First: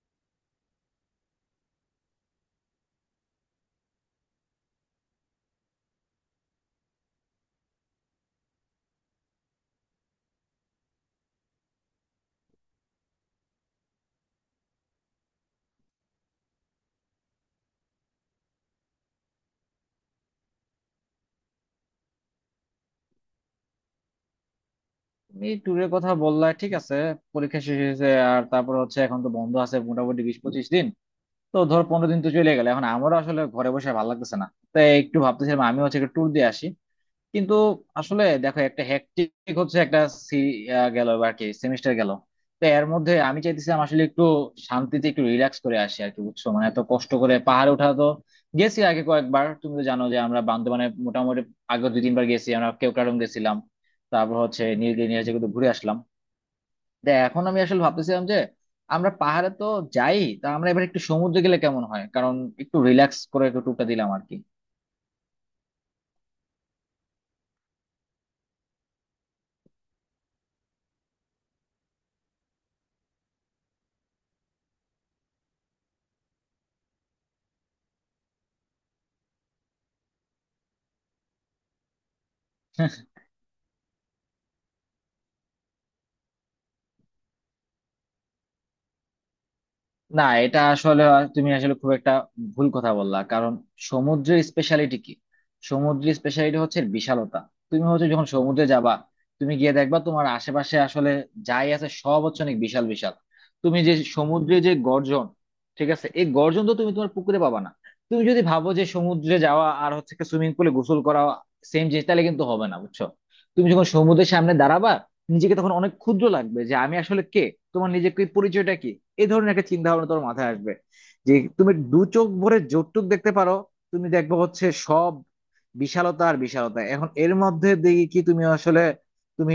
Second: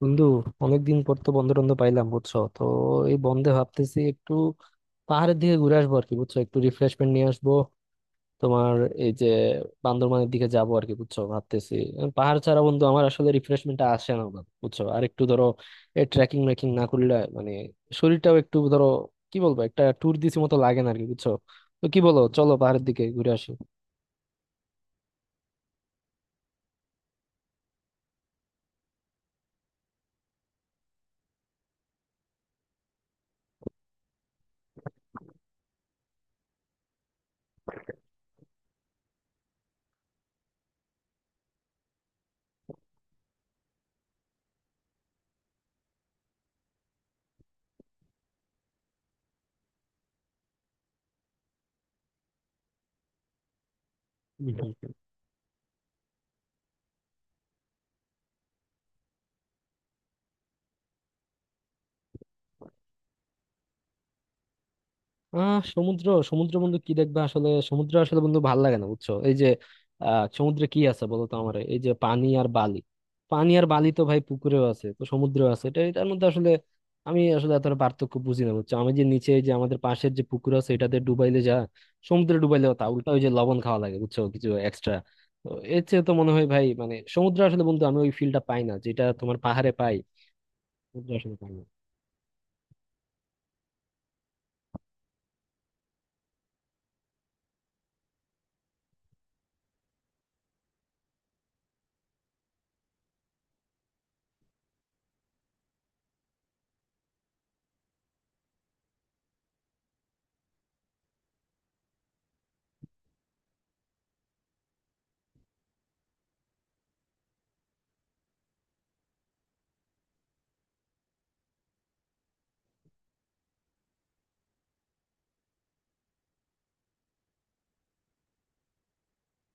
বন্ধু, অনেকদিন পর তো বন্ধ টন্ধ পাইলাম, বুঝছো তো। এই বন্ধে ভাবতেছি একটু পাহাড়ের দিকে ঘুরে আসবো আর কি, বুঝছো, একটু রিফ্রেশমেন্ট নিয়ে আসবো তোমার। এই যে বান্দরবানের দিকে যাবো আর কি, বুঝছো, ভাবতেছি। পাহাড় ছাড়া বন্ধু আমার আসলে রিফ্রেশমেন্ট আসে না বাবা, বুঝছো। আর একটু ধরো ট্রেকিং মেকিং না করলে মানে শরীরটাও একটু ধরো কি বলবো, একটা ট্যুর দিছি মতো লাগে না আর কি, বুঝছো। তো কি বলো, চলো পাহাড়ের দিকে ঘুরে আসি। তুমি ট্যুরের কথা বললা, ঠিক আছে। পরীক্ষা শেষ হয়েছে, আর তারপর হচ্ছে এখন তো বন্ধ আছে মোটামুটি 20-25 দিন। তো ধর 15 দিন তো চলে গেল, এখন আমারও আসলে ঘরে বসে ভালো লাগতেছে না। তাই একটু ভাবতেছিলাম আমি হচ্ছে একটা ট্যুর দিয়ে আসি। কিন্তু আসলে দেখো, একটা হ্যাকটিক হচ্ছে, একটা সি গেল বা আর কি সেমিস্টার গেল। তো এর মধ্যে আমি চাইতেছিলাম আসলে একটু শান্তিতে একটু রিল্যাক্স করে আসি আর কি, বুঝছো। মানে এত কষ্ট করে পাহাড়ে ওঠা, তো গেছি আগে কয়েকবার, তুমি তো জানো যে আমরা বান্দরবানে মোটামুটি আগে 2-3 বার গেছি। আমরা কেওক্রাডং গেছিলাম, তারপর হুম, হচ্ছে হুম। নীলগিরি নীলাচল কিন্তু ঘুরে আসলাম। তো এখন আমি আসলে ভাবতেছিলাম যে আমরা পাহাড়ে তো যাই, তা আমরা এবার একটু সমুদ্রে গেলে কেমন হয়, কারণ একটু রিল্যাক্স করে একটু টুকটা দিলাম আর কি। সমুদ্র সমুদ্র বন্ধু কি দেখবা, আসলে সমুদ্র আসলে বন্ধু ভাল লাগে না, বুঝছো। এই যে সমুদ্রে কি আছে বলো তো আমার, এই যে পানি আর বালি। পানি আর বালি তো ভাই পুকুরেও আছে, তো সমুদ্রেও আছে, এটা এটার মধ্যে আসলে আমি আসলে এতটা পার্থক্য বুঝি না, বুঝছো। আমি যে নিচে এই যে আমাদের পাশের যে পুকুর আছে এটাতে ডুবাইলে যা, সমুদ্রে ডুবাইলেও তা, উল্টা ওই যে লবণ খাওয়া লাগে, বুঝছো, কিছু এক্সট্রা। তো এর চেয়ে তো মনে হয় ভাই, মানে সমুদ্র আসলে বন্ধু আমি ওই ফিলটা পাই না যেটা তোমার পাহাড়ে পাই, না এটা আসলে সমুদ্রে আসলে তুমি পাই না। আসলে খুব একটা ভুল কথা বললা, কারণ সমুদ্রের স্পেশালিটি কি? সমুদ্রের স্পেশালিটি হচ্ছে বিশালতা। তুমি হচ্ছে যখন সমুদ্রে যাবা, তুমি গিয়ে দেখবা তোমার আশেপাশে আসলে যাই আছে সব হচ্ছে অনেক বিশাল বিশাল। তুমি যে সমুদ্রে যে গর্জন, ঠিক আছে, এই গর্জন তো তুমি তোমার পুকুরে পাবা না। তুমি যদি ভাবো যে সমুদ্রে যাওয়া আর হচ্ছে সুইমিং পুলে গোসল করা সেম জিনিস, তাহলে কিন্তু হবে না বুঝছো। তুমি যখন সমুদ্রের সামনে দাঁড়াবা, নিজেকে তখন অনেক ক্ষুদ্র লাগবে, যে আমি আসলে কে, তোমার নিজেকে পরিচয়টা কি, এই ধরনের একটা চিন্তা ভাবনা তোমার মাথায় আসবে। যে তুমি দু চোখ ভরে যতটুক দেখতে পারো, তুমি দেখবে হচ্ছে সব বিশালতা আর বিশালতা। এখন এর মধ্যে দেখি কি, তুমি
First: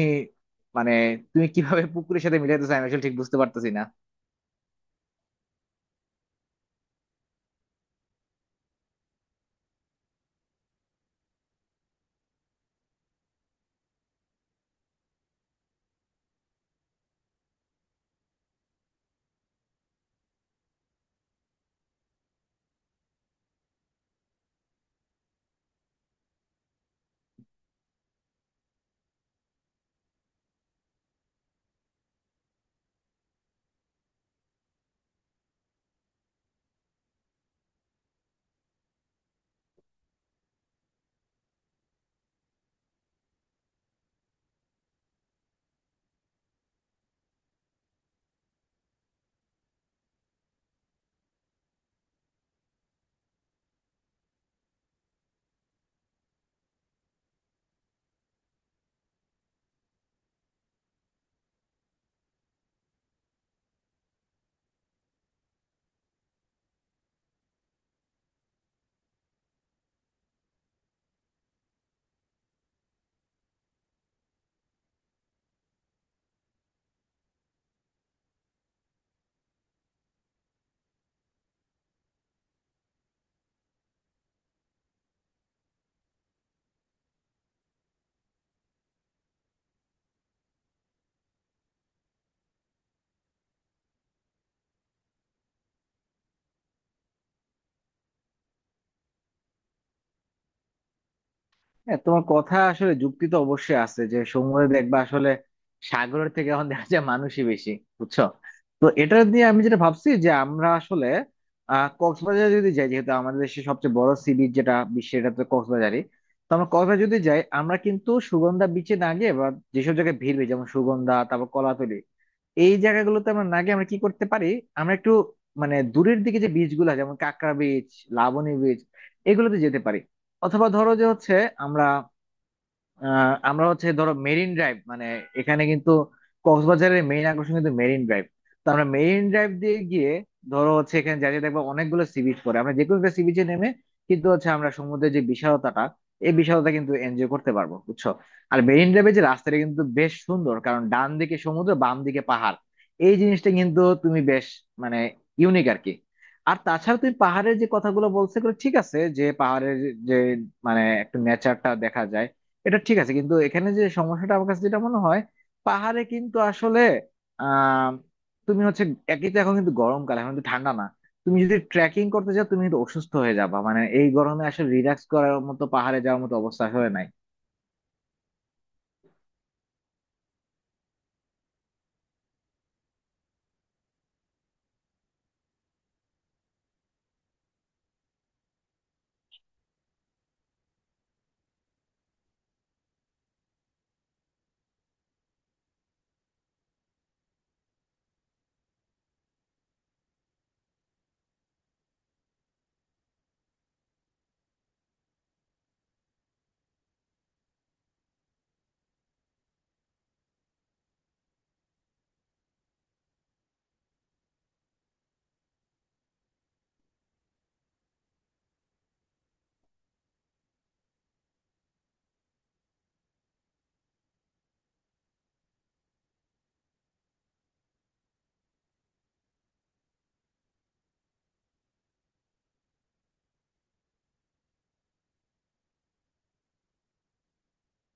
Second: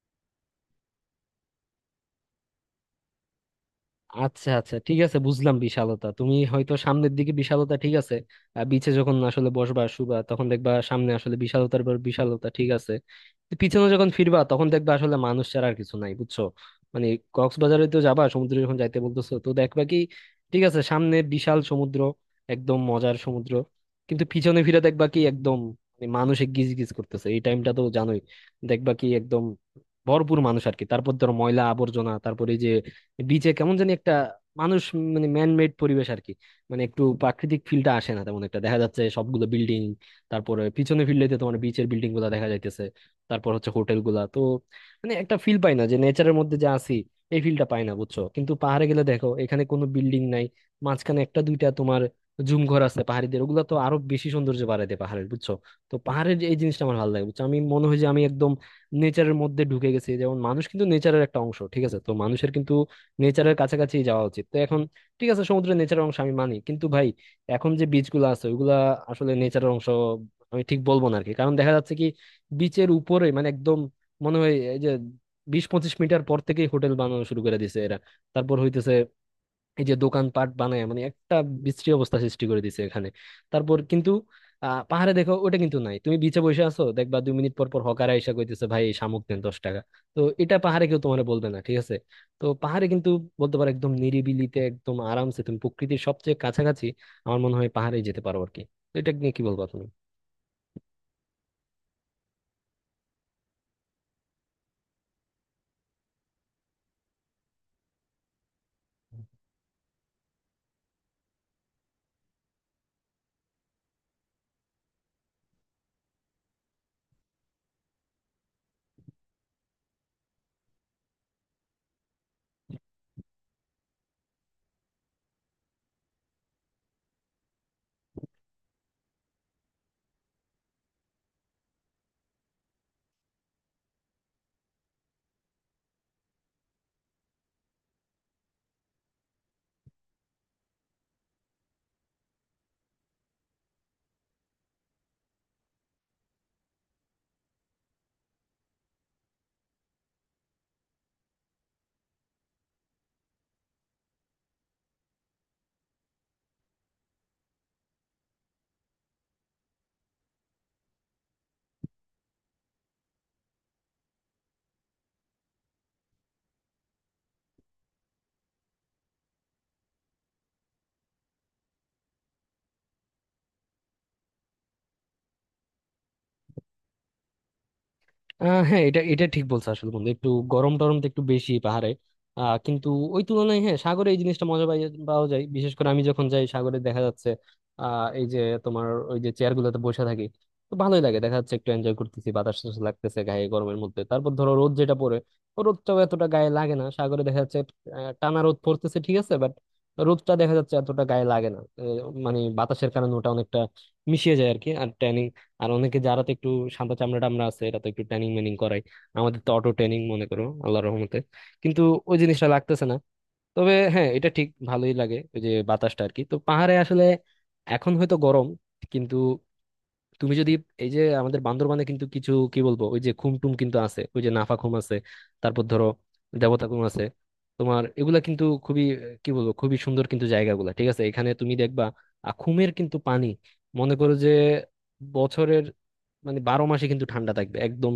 মানে তুমি কিভাবে পুকুরের সাথে মিলাইতেছো আমি আসলে ঠিক বুঝতে পারতেছি না। আচ্ছা আচ্ছা, ঠিক আছে, বুঝলাম বিশালতা। তুমি হয়তো সামনের দিকে বিশালতা, ঠিক আছে। বিচে যখন আসলে বসবা শুবা তখন দেখবা সামনে আসলে বিশালতার পর বিশালতা, ঠিক আছে। তো পিছনে যখন ফিরবা তখন দেখবা আসলে মানুষ ছাড়া আর কিছু নাই, বুঝছো। মানে কক্সবাজারে তো যাবা, সমুদ্রে যখন যাইতে বলতেছো, তো দেখবা কি, ঠিক আছে, সামনে বিশাল সমুদ্র, একদম মজার সমুদ্র, কিন্তু পিছনে ফিরে দেখবা কি একদম মানে মানুষে গিজ গিজ করতেছে, এই টাইমটা তো জানোই। দেখবা কি একদম ভরপুর মানুষ আর কি, তারপর ধরো ময়লা আবর্জনা, তারপরে বিচে কেমন জানি একটা মানুষ, মানে ম্যান মেড পরিবেশ আর কি। মানে একটু প্রাকৃতিক ফিলটা আসে না তেমন একটা, দেখা যাচ্ছে সবগুলো বিল্ডিং। তারপরে পিছনে ফিরলেতে তোমার বিচের বিল্ডিং গুলা দেখা যাইতেছে, তারপর হচ্ছে হোটেল গুলা তো, মানে একটা ফিল পাই না যে নেচারের মধ্যে যে আছি, এই ফিলটা পাই না, বুঝছো। কিন্তু পাহাড়ে গেলে দেখো এখানে কোনো বিল্ডিং নাই, মাঝখানে একটা দুইটা তোমার জুম ঘর আছে পাহাড়িদের, ওগুলা তো আরো বেশি সৌন্দর্য বাড়ায় দেয় পাহাড়ের, বুঝছো। তো পাহাড়ের এই জিনিসটা আমার ভালো লাগে, বুঝছো, আমি মনে হয় যে আমি একদম নেচারের মধ্যে ঢুকে গেছি। যেমন মানুষ কিন্তু নেচারের একটা অংশ, ঠিক আছে, তো মানুষের কিন্তু নেচারের কাছাকাছি যাওয়া উচিত। তো এখন ঠিক আছে, সমুদ্রের নেচারের অংশ আমি মানি, কিন্তু ভাই এখন যে বিচগুলো আছে ওইগুলা আসলে নেচারের অংশ আমি ঠিক বলবো না আরকি, কারণ দেখা যাচ্ছে কি বিচের উপরে মানে একদম মনে হয় এই যে 20-25 মিটার পর থেকেই হোটেল বানানো শুরু করে দিছে এরা। তারপর হইতেছে এই যে দোকানপাট বানায়, মানে একটা বিশ্রী অবস্থা সৃষ্টি করে দিছে এখানে। তারপর কিন্তু পাহাড়ে দেখো ওটা কিন্তু নাই। তুমি বিচে বসে আছো, দেখবা 2 মিনিট পর পর হকার আইসা কইতেছে, ভাই এই শামুক দেন 10 টাকা। তো এটা পাহাড়ে কেউ তোমার বলবে না, ঠিক আছে। তো পাহাড়ে কিন্তু বলতে পারো একদম নিরিবিলিতে একদম আরামসে তুমি প্রকৃতির সবচেয়ে কাছাকাছি। আমার মনে হয় পাহাড়ে যেতে পারো আর কি। তো এটা নিয়ে কি বলবা তুমি? হ্যাঁ, তোমার কথা আসলে, যুক্তি তো অবশ্যই আছে যে সমুদ্রে দেখবা আসলে সাগরের থেকে এখন দেখা যায় মানুষই বেশি, বুঝছো। তো এটা দিয়ে আমি যেটা ভাবছি যে আমরা আসলে কক্সবাজার যদি যাই, যেহেতু আমাদের দেশের সবচেয়ে বড় সি বিচ, যেটা বিশ্বের, এটা তো কক্সবাজারই। তো আমরা কক্সবাজার যদি যাই, আমরা কিন্তু সুগন্ধা বিচে না গিয়ে, বা যেসব জায়গায় ভিড় হয়, যেমন সুগন্ধা, তারপর কলাতলি, এই জায়গাগুলোতে আমরা না গিয়ে আমরা কি করতে পারি, আমরা একটু মানে দূরের দিকে যে বিচ গুলো, যেমন কাঁকড়া বিচ, লাবণী বিচ, এগুলোতে যেতে পারি। অথবা ধরো যে হচ্ছে আমরা আমরা হচ্ছে ধরো মেরিন ড্রাইভ, মানে এখানে কিন্তু কক্সবাজারের মেইন আকর্ষণ কিন্তু মেরিন ড্রাইভ। তো আমরা মেরিন ড্রাইভ দিয়ে গিয়ে, ধরো হচ্ছে এখানে যাতে দেখবো অনেকগুলো সি বিচ পড়ে, আমরা যে কোনো একটা সি বিচে নেমে কিন্তু হচ্ছে আমরা সমুদ্রের যে বিশালতাটা, এই বিশালতা কিন্তু এনজয় করতে পারবো, বুঝছো। আর মেরিন ড্রাইভের যে রাস্তাটা কিন্তু বেশ সুন্দর, কারণ ডান দিকে সমুদ্র বাম দিকে পাহাড়। এই জিনিসটা কিন্তু তুমি বেশ মানে ইউনিক আর কি। আর তাছাড়া তুমি পাহাড়ের যে কথাগুলো বলছো এগুলো ঠিক আছে, যে পাহাড়ের যে মানে একটু নেচারটা দেখা যায়, এটা ঠিক আছে। কিন্তু এখানে যে সমস্যাটা আমার কাছে যেটা মনে হয়, পাহাড়ে কিন্তু আসলে আহ তুমি হচ্ছে একই তো, এখন কিন্তু গরমকাল, এখন কিন্তু ঠান্ডা না। তুমি যদি ট্রেকিং করতে যাও, তুমি কিন্তু অসুস্থ হয়ে যাবা, মানে এই গরমে আসলে রিল্যাক্স করার মতো পাহাড়ে যাওয়ার মতো অবস্থা হয়ে নাই। হ্যাঁ এটা এটা ঠিক বলছো আসলে বন্ধু, একটু গরম টরম তো একটু বেশি পাহাড়ে। কিন্তু ওই তুলনায় হ্যাঁ সাগরে এই জিনিসটা মজা পাওয়া যায়। বিশেষ করে আমি যখন যাই সাগরে দেখা যাচ্ছে এই যে তোমার ওই যে চেয়ার গুলোতে বসে থাকি, তো ভালোই লাগে, দেখা যাচ্ছে একটু এনজয় করতেছি, বাতাস টাতাস লাগতেছে গায়ে গরমের মধ্যে। তারপর ধরো রোদ যেটা পড়ে, ও রোদটাও এতটা গায়ে লাগে না সাগরে, দেখা যাচ্ছে টানা রোদ পড়তেছে ঠিক আছে বাট রোদটা দেখা যাচ্ছে এতটা গায়ে লাগে না, মানে বাতাসের কারণে ওটা অনেকটা মিশিয়ে যায় আর কি। আর ট্যানিং, আর অনেকে যারা তো একটু সাদা চামড়া টামড়া আছে এরা তো একটু ট্রেনিং মেনিং করায়, আমাদের তো অটো ট্রেনিং মনে করো আল্লাহর রহমতে, কিন্তু ওই জিনিসটা লাগতেছে না। তবে হ্যাঁ এটা ঠিক, ভালোই লাগে ওই যে বাতাসটা আর কি। তো পাহাড়ে আসলে এখন হয়তো গরম কিন্তু তুমি যদি এই যে আমাদের বান্দরবানে কিন্তু কিছু কি বলবো ওই যে খুমটুম কিন্তু আছে, ওই যে নাফা খুম আছে, তারপর ধরো দেবতা খুম আছে তোমার, এগুলা কিন্তু খুবই কি বলবো, খুবই সুন্দর কিন্তু জায়গাগুলা, ঠিক আছে। এখানে তুমি দেখবা খুমের কিন্তু পানি মনে করো যে বছরের মানে 12 মাসে কিন্তু ঠান্ডা থাকবে একদম,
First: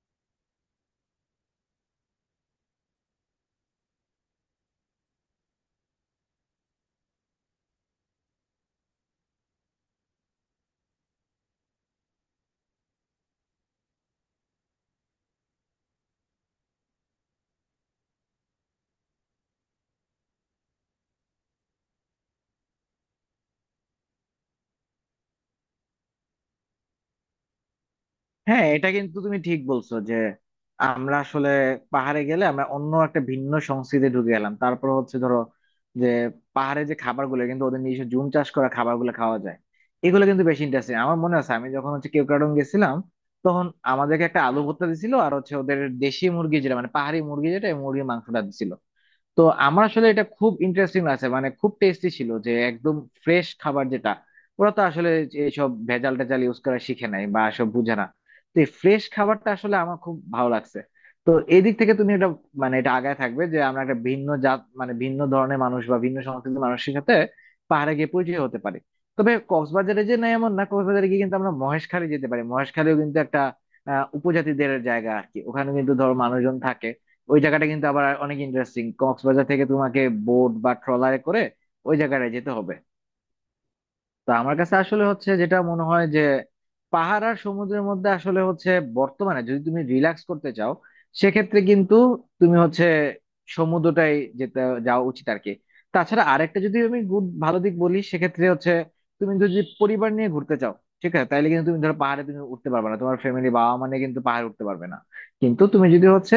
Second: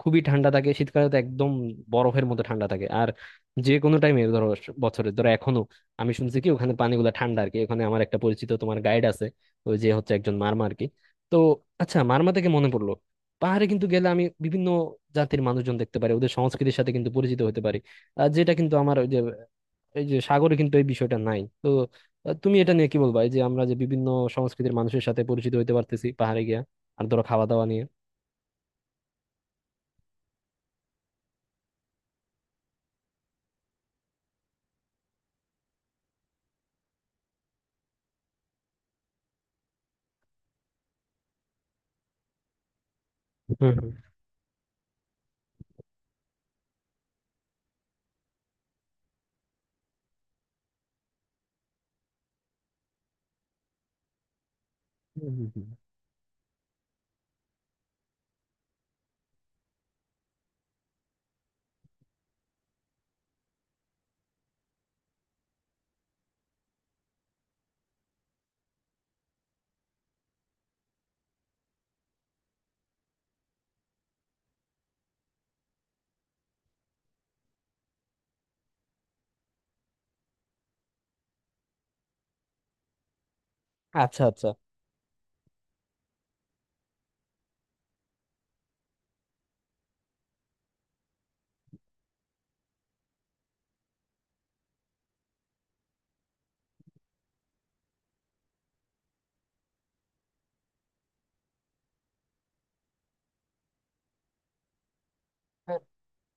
খুবই ঠান্ডা থাকে, শীতকালে তো একদম বরফের মতো ঠান্ডা থাকে। আর যে কোনো টাইমে ধরো বছরে ধরো এখনো আমি শুনছি কি ওখানে পানিগুলো ঠান্ডা আর কি। ওখানে আমার একটা পরিচিত তোমার গাইড আছে, ওই যে হচ্ছে একজন মারমা আর কি। তো আচ্ছা, মারমা থেকে মনে পড়লো, পাহাড়ে কিন্তু গেলে আমি বিভিন্ন জাতির মানুষজন দেখতে পারি, ওদের সংস্কৃতির সাথে কিন্তু পরিচিত হতে পারি। আর যেটা কিন্তু আমার ওই যে এই যে সাগরে কিন্তু এই বিষয়টা নাই তো। তুমি এটা নিয়ে কি বলবা, এই যে আমরা যে বিভিন্ন সংস্কৃতির মানুষের সাথে পরিচিত হতে পারতেছি পাহাড়ে গিয়া। আর ধরো খাওয়া দাওয়া নিয়ে। হ্যাঁ, এটা কিন্তু তুমি ঠিক বলছো, যে আমরা আসলে পাহাড়ে গেলে আমরা অন্য একটা ভিন্ন সংস্কৃতি ঢুকে গেলাম। তারপর হচ্ছে ধরো যে, পাহাড়ে যে খাবারগুলো কিন্তু ওদের নিজস্ব জুম চাষ করা খাবারগুলো খাওয়া যায়, এগুলো কিন্তু বেশি ইন্টারেস্টিং। আমার মনে আছে আমি যখন হচ্ছে কেওক্রাডং গেছিলাম হুম, তখন হুম। আমাদেরকে একটা আলু ভর্তা দিছিল, আর হচ্ছে ওদের দেশি মুরগি, যেটা মানে পাহাড়ি মুরগি, যেটা এই মুরগির মাংসটা দিছিল। তো আমার আসলে এটা খুব ইন্টারেস্টিং আছে, মানে খুব টেস্টি ছিল, যে একদম ফ্রেশ খাবার, যেটা ওরা তো আসলে হুম, হুম, হুম। এইসব ভেজাল টেজাল ইউজ করা শিখে নাই বা সব বুঝে না। তো এই ফ্রেশ খাবারটা আসলে আমার খুব ভালো লাগছে। তো এই দিক থেকে তুমি এটা মানে এটা আগায় থাকবে, যে আমরা একটা ভিন্ন জাত মানে ভিন্ন ধরনের মানুষ বা ভিন্ন সংস্কৃতির মানুষের সাথে পাহাড়ে গিয়ে পরিচয় হতে পারি। তবে কক্সবাজারে যে নাই এমন না, কক্সবাজারে গিয়ে কিন্তু আমরা মহেশখালী যেতে পারি। মহেশখালীও কিন্তু একটা উপজাতিদের জায়গা আর কি, ওখানে কিন্তু ধরো মানুষজন থাকে। ওই জায়গাটা কিন্তু আবার অনেক ইন্টারেস্টিং। কক্সবাজার থেকে তোমাকে বোট বা ট্রলারে করে ওই জায়গাটায় যেতে হবে। আচ্ছা তো আচ্ছা। আমার কাছে আসলে হচ্ছে যেটা মনে হয় যে, পাহাড় আর সমুদ্রের মধ্যে আসলে হচ্ছে, বর্তমানে যদি তুমি রিল্যাক্স করতে চাও, সেক্ষেত্রে কিন্তু তুমি হচ্ছে সমুদ্রটাই যেতে যাওয়া উচিত আর কি। তাছাড়া আরেকটা যদি আমি গুড ভালো দিক বলি, সেক্ষেত্রে হচ্ছে তুমি যদি পরিবার নিয়ে ঘুরতে চাও, ঠিক আছে, তাহলে কিন্তু তুমি ধরো পাহাড়ে তুমি উঠতে পারবে না, তোমার ফ্যামিলি বাবা মানে কিন্তু পাহাড়ে উঠতে পারবে না। কিন্তু তুমি যদি হচ্ছে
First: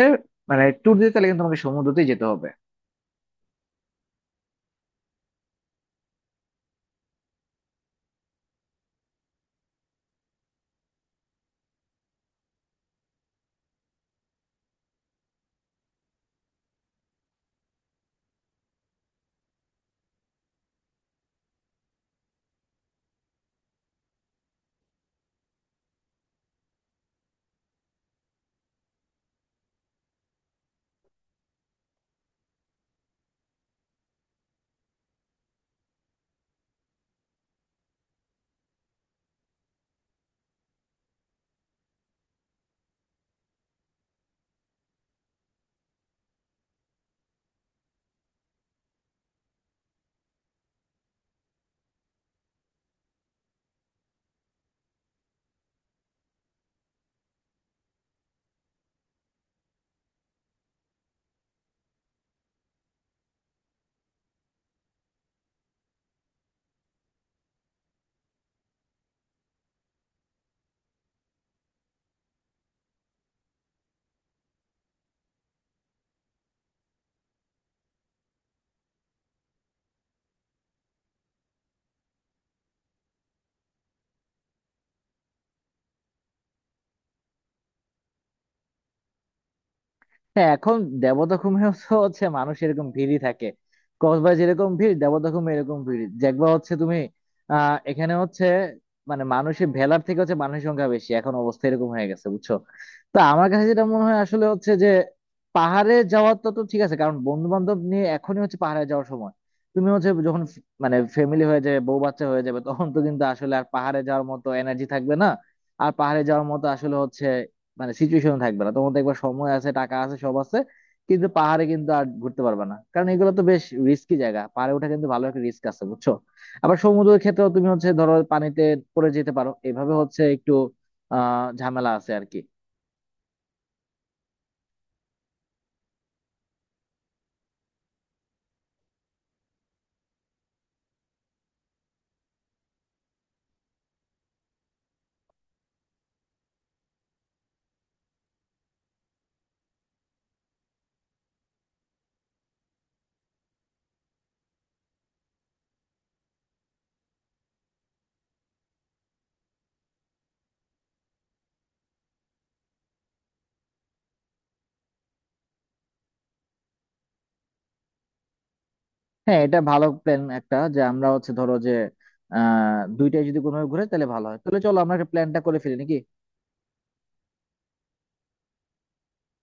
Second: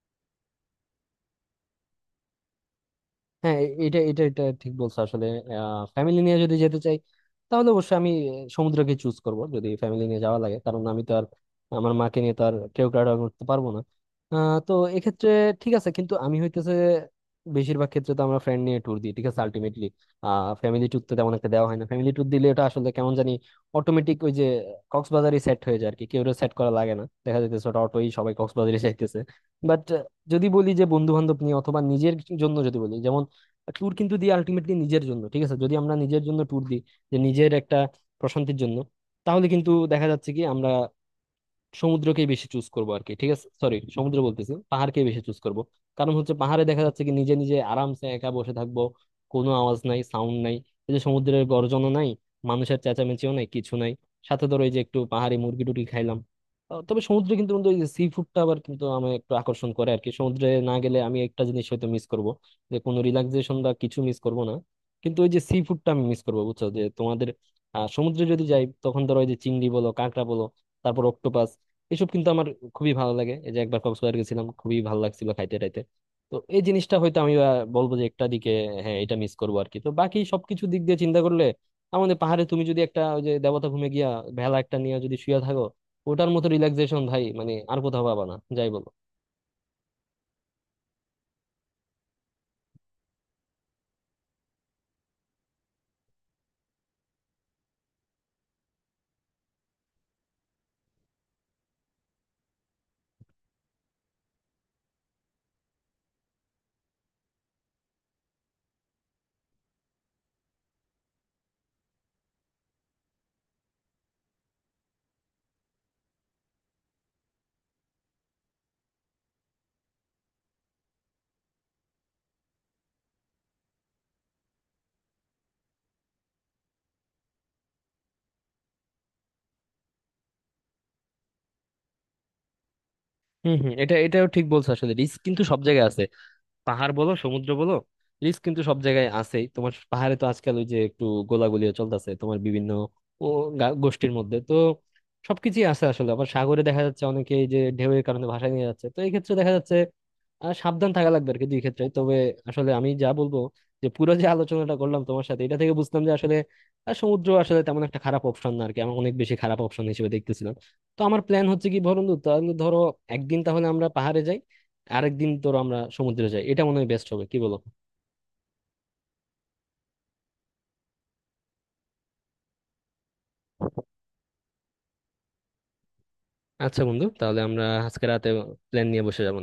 মানে ট্যুর দিতে, তাহলে কিন্তু তোমাকে সমুদ্রতেই যেতে হবে। হ্যাঁ এটা এটা এটা ঠিক বলছো আসলে। ফ্যামিলি নিয়ে যদি যেতে চাই তাহলে অবশ্যই আমি সমুদ্রকে চুজ করব যদি ফ্যামিলি নিয়ে যাওয়া লাগে, কারণ আমি তো আর আমার মাকে নিয়ে তো আর কেওক্রাডা করতে পারবো না। তো এক্ষেত্রে ঠিক আছে। কিন্তু আমি হইতেছে বেশিরভাগ ক্ষেত্রে তো আমরা ফ্রেন্ড নিয়ে ট্যুর দিই, ঠিক আছে, আলটিমেটলি ফ্যামিলি ট্যুর তো তেমন একটা দেওয়া হয় না। ফ্যামিলি ট্যুর দিলে এটা আসলে কেমন জানি অটোমেটিক ওই যে কক্সবাজারই সেট হয়ে যায় আর কি, কেউ সেট করা লাগে না, দেখা যাইতেছে ওটা অটোই সবাই কক্সবাজারে যাইতেছে। বাট যদি বলি যে বন্ধু বান্ধব নিয়ে অথবা নিজের জন্য যদি বলি, ট্যুর কিন্তু দিই আলটিমেটলি নিজের জন্য ঠিক আছে। যদি আমরা নিজের জন্য ট্যুর দিই যে নিজের একটা প্রশান্তির জন্য, তাহলে কিন্তু দেখা যাচ্ছে কি আমরা সমুদ্রকেই বেশি চুজ করবো আর কি, ঠিক আছে সরি সমুদ্র বলতেছি, পাহাড়কেই বেশি চুজ করব। কারণ হচ্ছে পাহাড়ে দেখা যাচ্ছে কি নিজে নিজে আরামসে একা বসে থাকবো, কোনো আওয়াজ নাই সাউন্ড নাই, এই যে সমুদ্রের গর্জনও নাই, মানুষের চেঁচামেচিও নাই, কিছু নাই। সাথে ধরো এই যে একটু পাহাড়ি মুরগি টুরগি খাইলাম। তবে সমুদ্রে কিন্তু বন্ধু ওই যে সি ফুডটা আবার কিন্তু আমার একটু আকর্ষণ করে আর কি, সমুদ্রে না গেলে আমি একটা জিনিস হয়তো মিস করব, যে কোনো রিল্যাক্সেশন বা কিছু মিস করব না, কিন্তু ওই যে সি ফুডটা আমি মিস করবো, বুঝছো, যে তোমাদের সমুদ্রে যদি যাই তখন ধরো ওই যে চিংড়ি বলো, কাঁকড়া বলো, তারপর অক্টোপাস, এসব কিন্তু আমার খুবই ভালো লাগে। এই যে একবার কক্সবাজার গেছিলাম, খুবই ভালো লাগছিল খাইতে টাইতে। তো এই জিনিসটা হয়তো আমি বলবো যে একটা দিকে হ্যাঁ এটা মিস করবো আর কি। তো বাকি সবকিছু দিক দিয়ে চিন্তা করলে আমাদের পাহাড়ে তুমি যদি একটা ওই যে দেবতা ভূমে গিয়া ভেলা একটা নিয়ে যদি শুয়ে থাকো, ওটার মতো রিল্যাক্সেশন ভাই মানে আর কোথাও পাবা না যাই বলো। হ্যাঁ, এখন দেবদখমেও তো হচ্ছে মানুষ এরকম ভিড়ই থাকে। কক্সবাজার যেরকম ভিড়, দেবদখমে এরকম ভিড় দেখবা হচ্ছে তুমি। এখানে হচ্ছে মানে মানুষের ভেলার থেকে হচ্ছে মানুষের সংখ্যা বেশি, এখন অবস্থা এরকম হয়ে গেছে, বুঝছো। তো আমার কাছে যেটা মনে হয় আসলে হচ্ছে যে, পাহাড়ে যাওয়ার তো তো ঠিক আছে, কারণ বন্ধু বান্ধব নিয়ে এখনই হচ্ছে পাহাড়ে যাওয়ার সময়। তুমি হচ্ছে যখন ফ- মানে ফ্যামিলি হয়ে যাবে, বউ বাচ্চা হয়ে যাবে, তখন তো কিন্তু আসলে আর পাহাড়ে যাওয়ার মতো এনার্জি থাকবে না। আর পাহাড়ে যাওয়ার মতো আসলে হচ্ছে মানে সিচুয়েশন থাকবে না তোমার। দেখবা সময় আছে, টাকা আছে, সব আছে, কিন্তু পাহাড়ে কিন্তু আর ঘুরতে পারবে না, কারণ এগুলো তো বেশ রিস্কি জায়গা। পাহাড়ে ওঠা কিন্তু ভালো একটা রিস্ক আছে, বুঝছো। আবার সমুদ্রের ক্ষেত্রেও তুমি হচ্ছে ধরো পানিতে পড়ে যেতে পারো, এভাবে হচ্ছে একটু ঝামেলা আছে আর কি। হম হম, এটা ঠিক বলছো আসলে, রিস্ক কিন্তু সব জায়গায়, পাহাড় বলো সমুদ্র বলো, রিস্ক কিন্তু সব জায়গায় আছেই। তোমার পাহাড়ে তো আজকাল ওই যে একটু গোলাগুলিও চলতেছে তোমার বিভিন্ন ও গোষ্ঠীর মধ্যে তো সবকিছুই আছে আসলে। আবার সাগরে দেখা যাচ্ছে অনেকে এই যে ঢেউয়ের কারণে ভাসায় নিয়ে যাচ্ছে, তো এই ক্ষেত্রে দেখা যাচ্ছে সাবধান থাকা লাগবে আর কি দুই ক্ষেত্রে। তবে আসলে আমি যা বলবো, যে পুরো যে আলোচনাটা করলাম তোমার সাথে এটা থেকে বুঝলাম যে আসলে সমুদ্র আসলে তেমন একটা খারাপ অপশন না আর কি, আমি অনেক বেশি খারাপ অপশন হিসেবে দেখতেছিলাম। তো আমার প্ল্যান হচ্ছে কি বন্ধু, তাহলে ধরো একদিন তাহলে আমরা পাহাড়ে যাই, আরেকদিন ধরো আমরা সমুদ্রে যাই, এটা মনে হয় বেস্ট হবে কি বলো। হ্যাঁ, এটা ভালো প্ল্যান একটা, যে আমরা হচ্ছে ধরো যে আহ দুইটাই যদি কোনোভাবে ঘুরে তাহলে ভালো হয়। তাহলে চলো আমরা একটা প্ল্যানটা করে ফেলি নাকি। আচ্ছা বন্ধু, তাহলে আমরা আজকে রাতে প্ল্যান নিয়ে বসে যাবো।